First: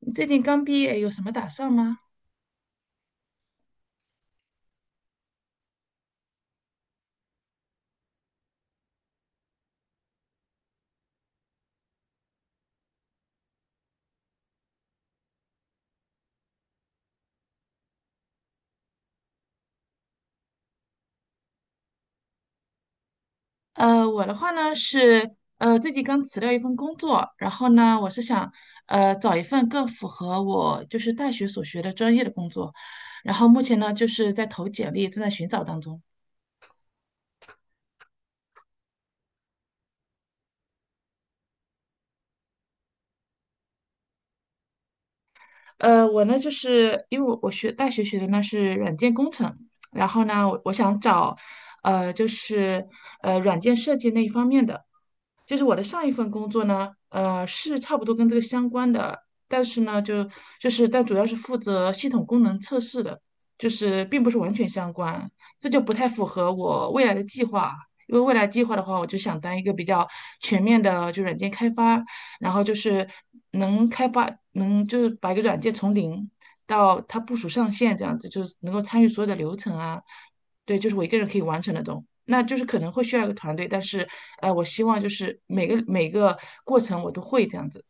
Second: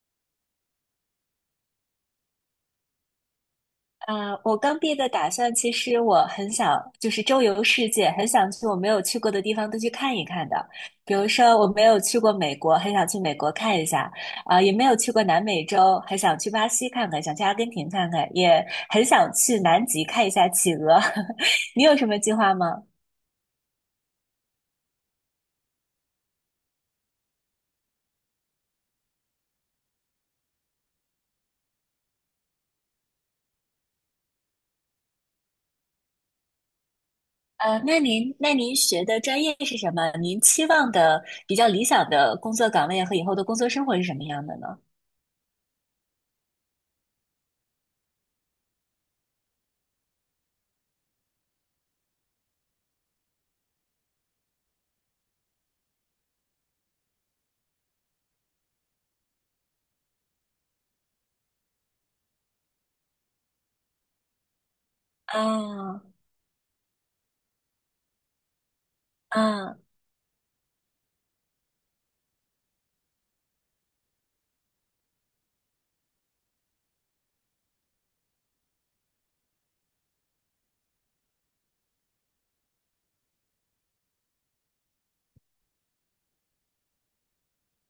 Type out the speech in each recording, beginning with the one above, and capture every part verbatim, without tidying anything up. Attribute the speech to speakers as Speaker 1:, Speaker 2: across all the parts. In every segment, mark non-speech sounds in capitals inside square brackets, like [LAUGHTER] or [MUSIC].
Speaker 1: 你最近刚毕业，有什么打算吗？
Speaker 2: 啊，我刚毕业的打算，其实我很想就是周游世界，很想去我没有去过的地方都去看一看的。比如说，我没有去过美国，很想去美国看一下；啊、也没有去过南美洲，很想去巴西看看，想去阿根廷看看，也很想去南极看一下企鹅。[LAUGHS] 你有什么计划吗？
Speaker 1: 呃，我的话呢是，呃，最近刚辞掉一份工作，然后呢，我是想，呃，找一份更符合我就是大学所学的专业的工作，然后目前呢就是在投简历，正在寻找当中。
Speaker 2: 呃，那您那您学的专业是什么？您期望的比较理想的工作岗位和以后的工作生活是什么样的呢？
Speaker 1: 呃，我呢就是因为我我学大学学的呢是软件工程，然后呢，我我想找，呃，就是呃软件设计那一方面的。就是我的上一份工作呢，呃，是差不多跟这个相关的，但是呢，就就是但主要是负责系统功能测试的，就是并不是完全相关，这就不
Speaker 2: 啊
Speaker 1: 太符合我未来的计划。因为未来计划的话，我就想当一个
Speaker 2: 啊。
Speaker 1: 比较全面的，就软件开发，然后就是能开发，能就是把一个软件从零到它部署上线这样子，就是能够参与所有的流程啊，对，就是我一个人可以完成那种。那就是可能会需要一个团队，但是呃，我希望就是每个每个过程我都会这样子。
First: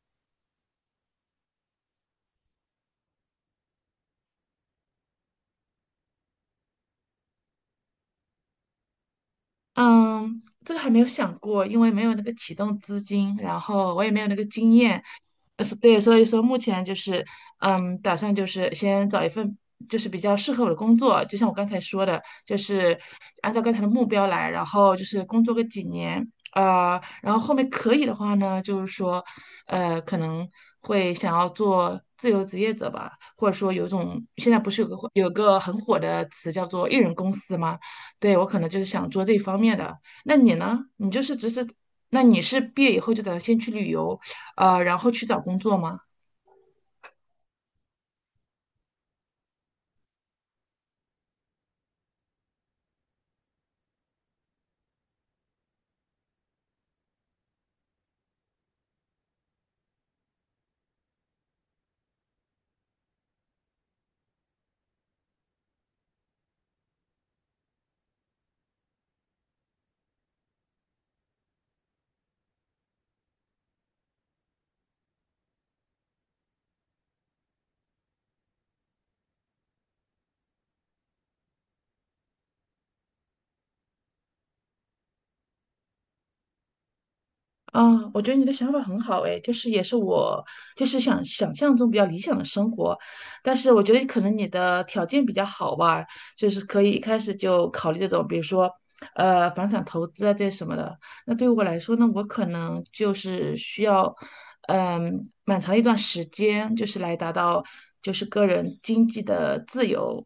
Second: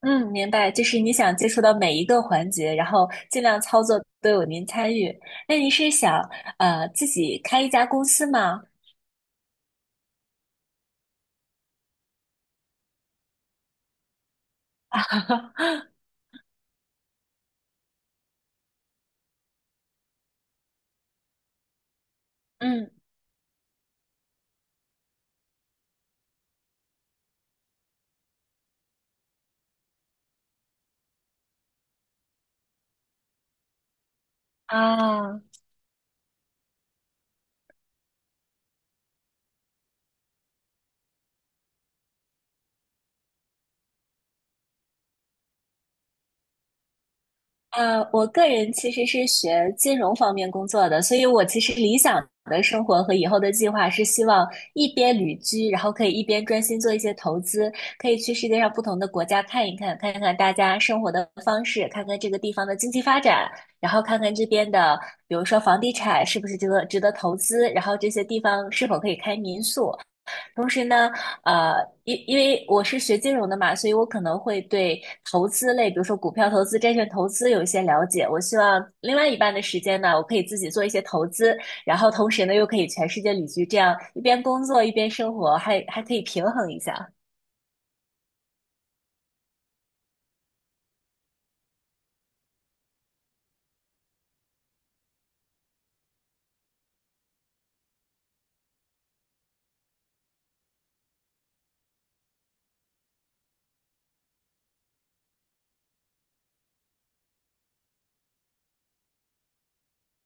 Speaker 2: 嗯，明白，就是你想接触到每一个环节，然后尽量操作都有您参与。那您是想呃自己开一家公司吗？
Speaker 1: 嗯，这个还没有想过，因为没有那个启动资金，然后我也没有那个经验，是
Speaker 2: [LAUGHS]
Speaker 1: 对，所以说目前就是，嗯，打算就是先找一份就是比较适合我的工作，就像我刚才说的，就
Speaker 2: 嗯
Speaker 1: 是按照刚才的目标来，然后就是工作个几年，呃，然后后面可以的话呢，就是说，呃，可能会想要做自由职业者吧，或者说有一种现在不是有个有
Speaker 2: 啊。
Speaker 1: 个很火的词叫做艺人公司吗？对，我可能就是想做这一方面的。那你呢？你就是只是，那你是毕业以后就打算先去旅游？啊，然后去找工作吗？
Speaker 2: 呃，我个人其实是学金融方面工作的，所以我其实理想的生活和以后的计划是希望一边旅居，然后可以一边专心做一些投资，可以去世界上不同的国家看一看，看看大家生活的方式，看看这个地方的经济发展，然后看看这边的，比如说房地产是不是值得值得投资，然后这些地方是否可以开民宿。同时呢，呃，因因为我是学金融的嘛，所以我可能会对投资类，比如说股票投资、债券投资有一些了解。我希望另外一半的时间呢，我可以自己做一些投资，然后同时呢，又可以全世界旅居，这样一边工作一边生活，还还可以平衡一下。
Speaker 1: 啊，我觉得你的想法很好诶，就是也是我就是想想象中比较理想的生活，但是我觉得可能你的条件比较好吧，就是可以一开始就考虑这种，比如说呃房产投资啊这些什么的。那对于我来说呢，我可能就是需要嗯蛮长一段时间，就是来达到就是个人经济的自由，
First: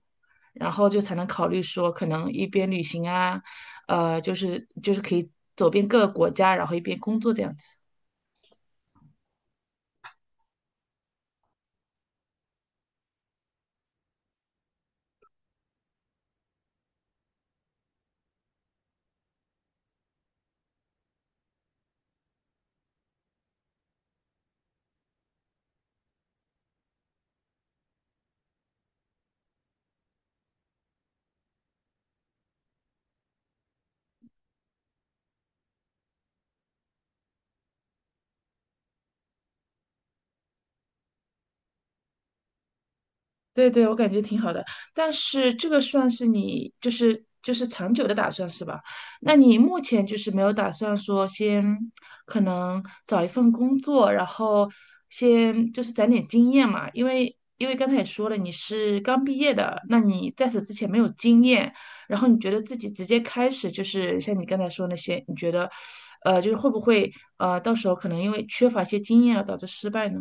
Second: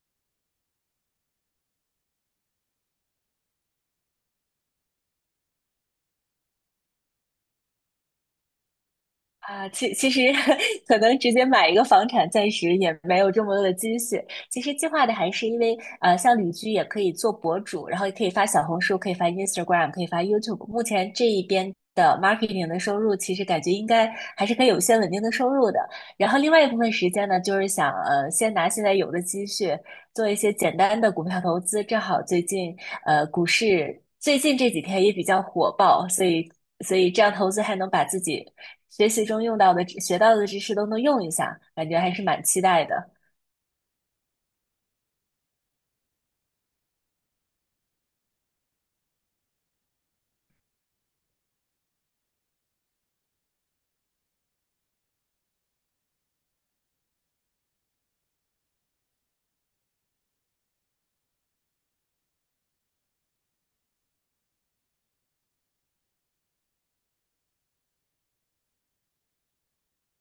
Speaker 1: 然后就才能考虑说可能一边旅行啊。呃，就是就是可以走遍各个国家，然后一边工作这样子。
Speaker 2: 啊，其其实 [LAUGHS] 可能直接买一个房产，暂时也没有这么多的积蓄。其实计划的还是因为，呃，像旅居也可以做博主，然后也可以发小红书，可以发 Instagram，可以发 YouTube。目前这一边的 marketing 的收入，其实感觉应该还是可以有一些稳定的收入的。然后另外一部分时间呢，就是想，呃，先拿现在有的积蓄做一些简单的股票投资。正好最近，呃，股市最近这几天也比较火爆，所以所以这样投资还能把自己学习中用到的知学到的知识都能用一下，感觉还是蛮期待的。
Speaker 1: 对对，我感觉挺好的，但是这个算是你就是就是长久的打算是吧？那你目前就是没有打算说先可能找一份工作，然后先就是攒点经验嘛？因为因为刚才也说了你是刚毕业的，那你在此之前没有经验，然后你觉得自己直接开始就是像你刚才说那些，你觉得呃就是会不会呃到时候可能因为缺乏一些经验而导致失败呢？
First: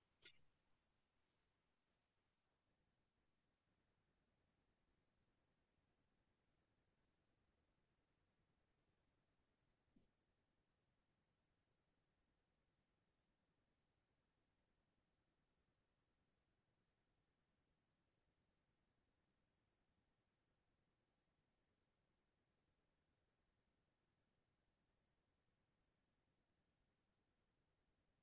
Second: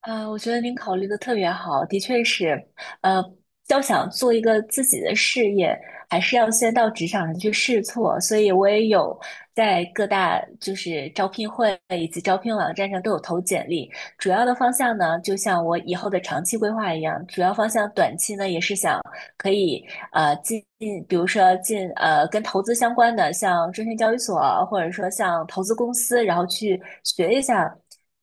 Speaker 2: 啊，我觉得您考虑的特别好，的确是，呃，要想做一个自己的事业，还是要先到职场上去试错。所以我也有在各大就是招聘会以及招聘网站上都有投简历。主要的方向呢，就像我以后的长期规划一样，主要方向短期呢也是想可以呃进，比如说进呃跟投资相关的，像证券交易所，或者说像投资公司，然后去学一下，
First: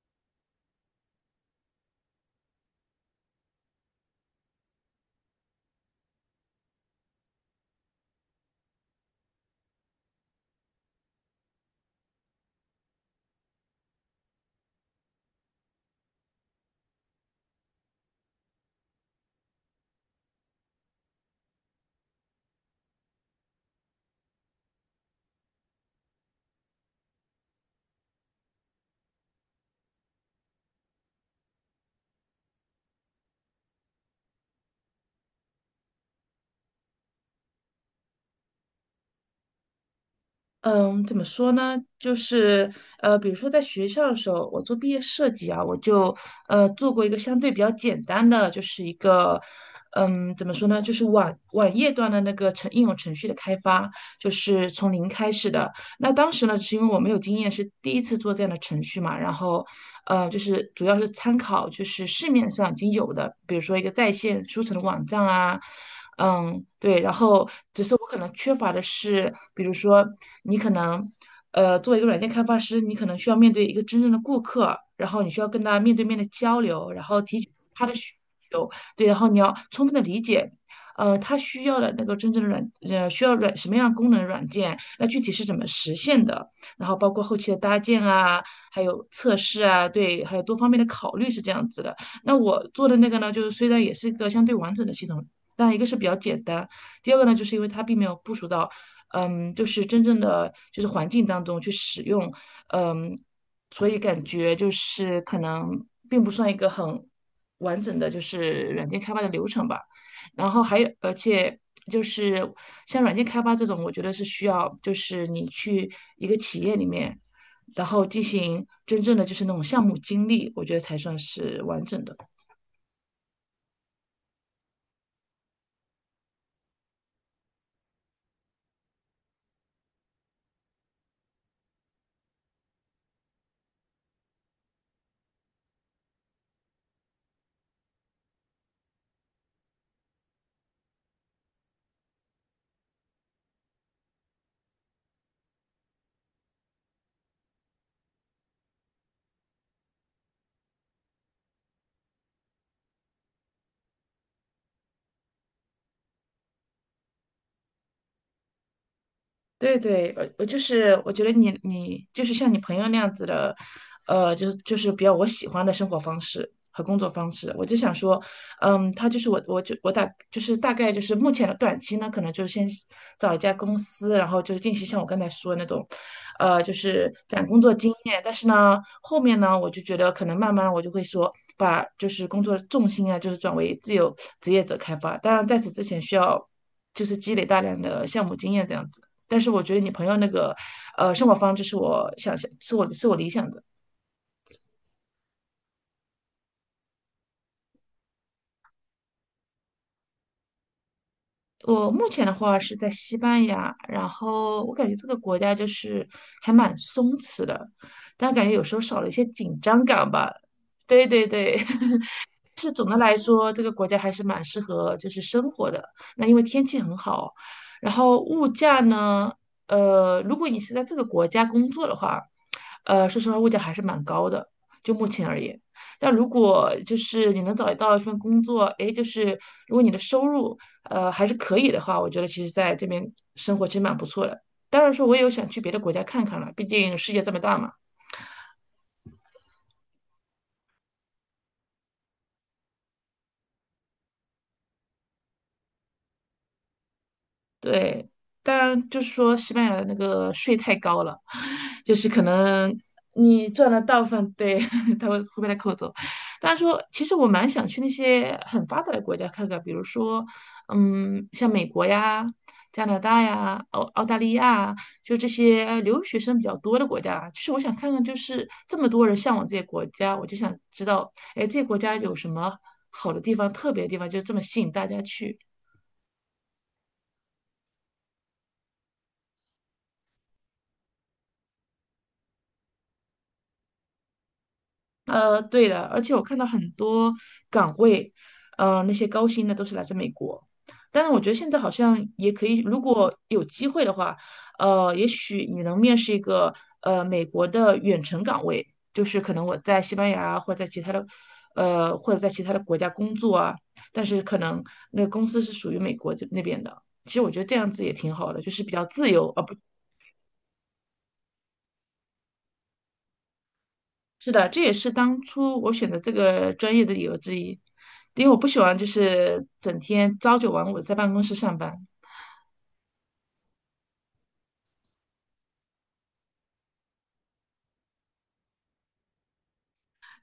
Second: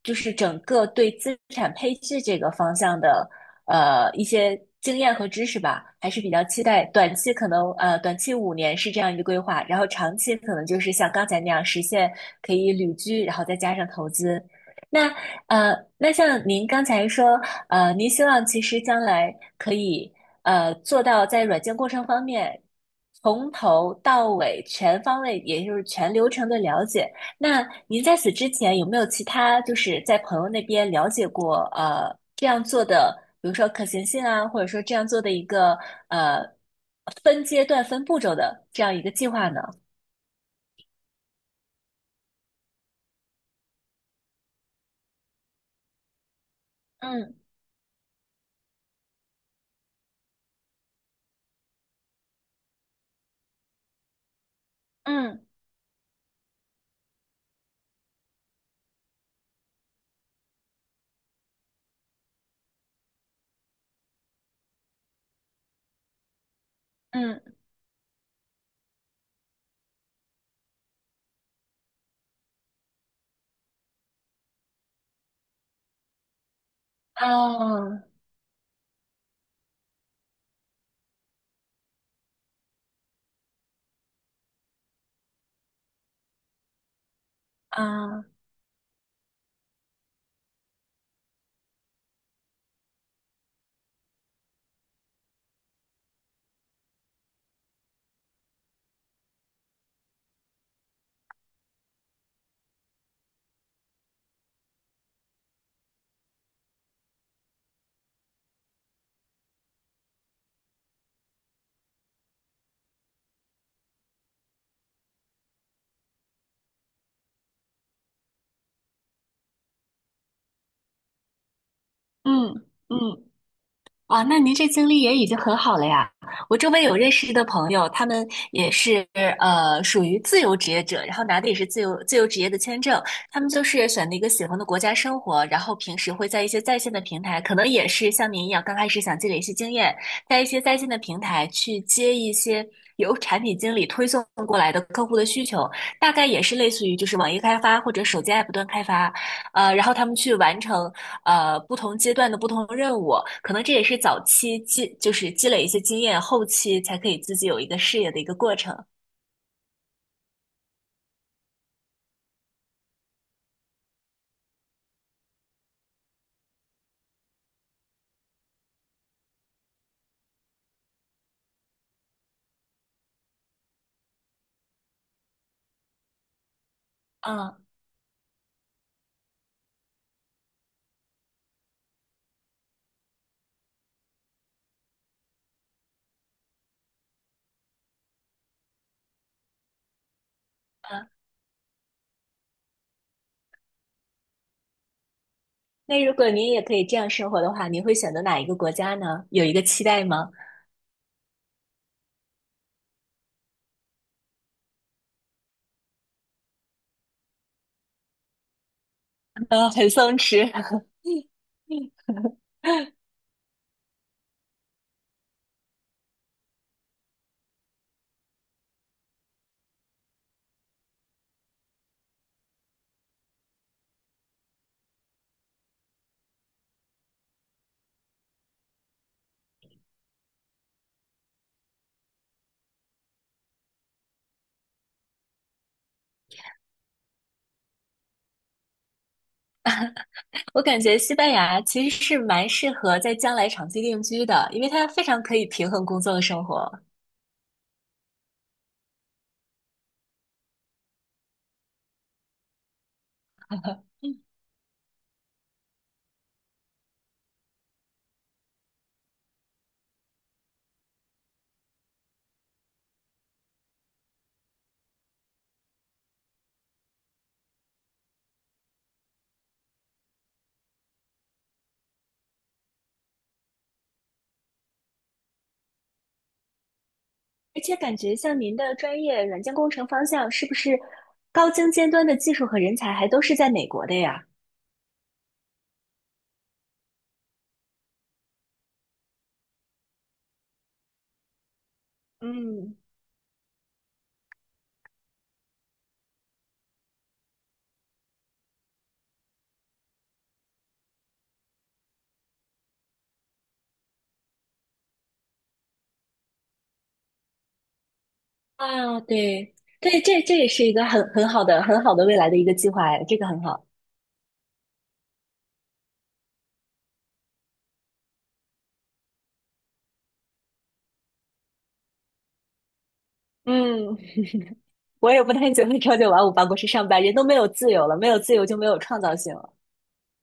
Speaker 2: 就是整个对资产配置这个方向的呃一些经验和知识吧，还是比较期待短期可能呃短期五年是这样一个规划，然后长期可能就是像刚才那样实现可以旅居，然后再加上投资。那呃，那像您刚才说，呃，您希望其实将来可以呃做到在软件过程方面，从头到尾全方位，也就是全流程的了解。那您在此之前有没有其他就是在朋友那边了解过呃这样做的，比如说可行性啊，或者说这样做的一个呃分阶段、分步骤的这样一个计划呢？
Speaker 1: 嗯，怎么说呢？就是呃，比如说在学校的时候，我做毕业设计啊，我就呃做过一个
Speaker 2: 嗯
Speaker 1: 相对比较简单的，就是一个嗯，怎么说呢？就是网网页端的那个程应用程序的开发，就是从零开
Speaker 2: 嗯
Speaker 1: 始的。那当时呢，是因为我没有经验，是第一次做这样的程序嘛，然后，呃，就是主要是参考就是市面上已经有的，比如说一个在线书城的网站啊，嗯，对，然后
Speaker 2: 嗯
Speaker 1: 只是我可能缺乏的是，比如说你可能，呃，作为一个软件开发师，你可能需要面对一个真正的顾客，然后你需要跟他面对面的交流，然后提取他的
Speaker 2: 啊
Speaker 1: 需求，对，然后你要充分的理解呃，它需要的那个真正的软，呃，需要软什么样的功能软件，那具体是怎么实现的，然后包括后期的搭建
Speaker 2: 啊，
Speaker 1: 啊，还有测试啊，对，还有多方面的考虑是这样子的。那我做的那个呢，就是虽然也是一个相对完整的系统，但一个是比较简单，第二个呢，就是因为它并没有部署到，嗯，就是真正的就是环境当中去使用，嗯，所以感觉就是可能并不算一个很完整的就是软件开发的流程吧。然后还有，而且就是像软件开发这种，我觉得是需要就是你去一个企业里面，然后进行真正的就是那种项目经历，我觉得才算是完整的。
Speaker 2: 嗯嗯啊，那您这经历也已经很好了呀。我周围有认识的朋友，他们也是呃属于自由职业者，然后拿的也是自由自由职业的签证。他们就是选了一个喜欢的国家生活，然后平时会在一些在线的平台，可能也是像您一样，刚开始想积累一些经验，在一些在线的平台去接一些由产品经理推送过来的客户的需求，大概也是类似于就是网页开发或者手机 app 端开发，呃，然后他们去完成。呃不同阶段的不同任务，可能这也是早期积就是积累一些经验，后期才可以自己有一个事业的一个过程。
Speaker 1: 对对，我我就是我觉得你你就是像你朋友那样子的，呃，就是就是比较我喜欢的生活方式和工作方式。我就想说，嗯，他就是我我就我大就是大概就是目前的短期呢，可能就是先找一家公司，然后就是进行像我刚才说的那种，呃，就是攒
Speaker 2: 嗯
Speaker 1: 工作经验。但是呢，后面呢，我就觉得可能慢慢我就会说，把就是工作的重心啊，就是转为自由职业者开发。当然，在此之前需要就是积累大量的项目经验这样子。但是我觉得你朋友那个，
Speaker 2: 嗯，
Speaker 1: 呃，生活方式是我想象，是我是我理想的。
Speaker 2: 那如果您也可以这样生活的话，您会选择哪一个国家呢？有一个期待吗？
Speaker 1: 我目前的话是在西班牙，然后我感觉这个国家就是还蛮松弛的，但感觉有时候少了一些
Speaker 2: [LAUGHS]
Speaker 1: 紧
Speaker 2: 呃，
Speaker 1: 张
Speaker 2: 很
Speaker 1: 感
Speaker 2: 松
Speaker 1: 吧。
Speaker 2: 弛。[LAUGHS]
Speaker 1: 对对对，[LAUGHS] 是总的来说，这个国家还是蛮适合就是生活的。那因为天气很好，然后物价呢，呃，如果你是在这个国家工作的话，呃，说实话，物价还是蛮高的，就目前而言。但如果就是你能找到一份工作，诶，就是如果你的收入呃还是可以的话，我觉得其实在这边生活其实蛮不错的。当然说，我也有想去别的国家看看了，毕竟世界这么大嘛。
Speaker 2: 我感觉西班牙其实是蛮适合在将来长期定居的，因为它非常可以平衡工作和生活。
Speaker 1: 对，当然就是说西班牙的那个税太高了，[LAUGHS] 就是可能你赚了大部分，对，[LAUGHS] 他会会被他扣走。但是说，其实我蛮想去那些很发达的国家看看，比如说，嗯，像美国呀、加拿大呀、澳澳大利亚，就这些呃留学生比较多的国家。其实我想看看，就是这么多人向往这些国家，我就想知道，哎，这些国家有什么好的地方、特别的地方，就这么吸引大家去。
Speaker 2: 而且感觉像您的专业软件工程方向，是不是高精尖端的技术和人才还都是在美国的呀？
Speaker 1: 呃，对的，而且我看到很多岗位，呃，那些高薪的都是来自美国。但是我觉得现在好像也可以，
Speaker 2: 嗯，
Speaker 1: 如果有机会的话，呃，也许你能面试一个呃美国的远程岗位，就是可能我在西班牙或者在其他的，呃，或者在其他的国家工作啊，但是可能那个公司是属于美国这那边的。其实我觉得这样子也挺好的，就是比较
Speaker 2: 啊，
Speaker 1: 自由，而不
Speaker 2: 对对，这这也是一个很很好的、很好的未来的一个计划哎，这个很好。
Speaker 1: 是的，这也是当初我选择这个专业的理由之一，因为我不喜欢就是整天朝九晚五地在办公室上班。
Speaker 2: 嗯，我也不太喜欢朝九晚五办公室上班，人都没有自由了，没有自由就没有创造性了。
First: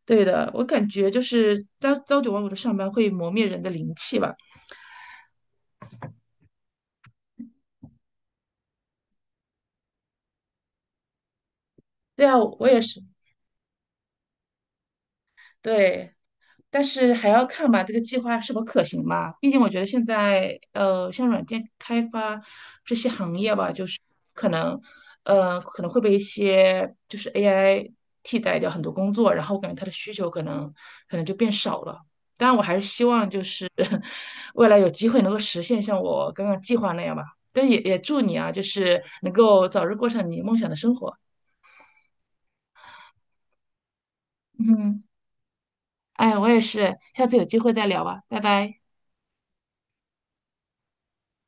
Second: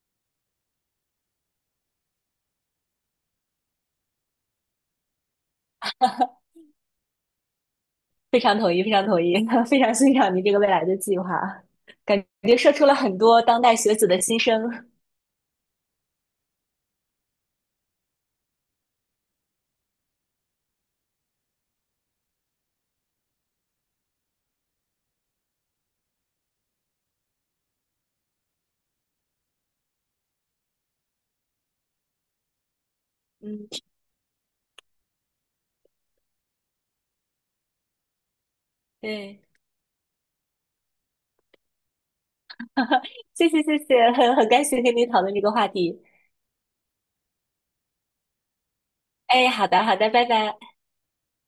Speaker 1: 对的，我感觉就是朝朝九晚五的上班会磨灭人的灵气吧。
Speaker 2: 非常同意，非常同意，[LAUGHS] 非常欣赏您这个未来的计划，感
Speaker 1: 对啊，
Speaker 2: 觉
Speaker 1: 我
Speaker 2: 说
Speaker 1: 也
Speaker 2: 出了
Speaker 1: 是。
Speaker 2: 很多当代学子的心声。
Speaker 1: 对，但是还要看吧，这个计划是否可行吧。毕竟我觉得现在呃，像软件开发可能，呃，可能会被一些就是 A I 替代掉很多工作，然后我感觉它的需求可能可能就变少了。当然，我还是希望就
Speaker 2: 嗯，
Speaker 1: 是 [LAUGHS] 未来有机会能够实现像我刚刚计划那样吧。但也也祝你啊，就是能
Speaker 2: 对，
Speaker 1: 够早日过上你梦想的生活。
Speaker 2: [LAUGHS] 谢谢谢谢，很很感谢跟
Speaker 1: 嗯，
Speaker 2: 您讨论这个话题。
Speaker 1: 哎，我也是，下次有机会再聊吧，拜拜。
Speaker 2: 哎，好的好的，拜拜。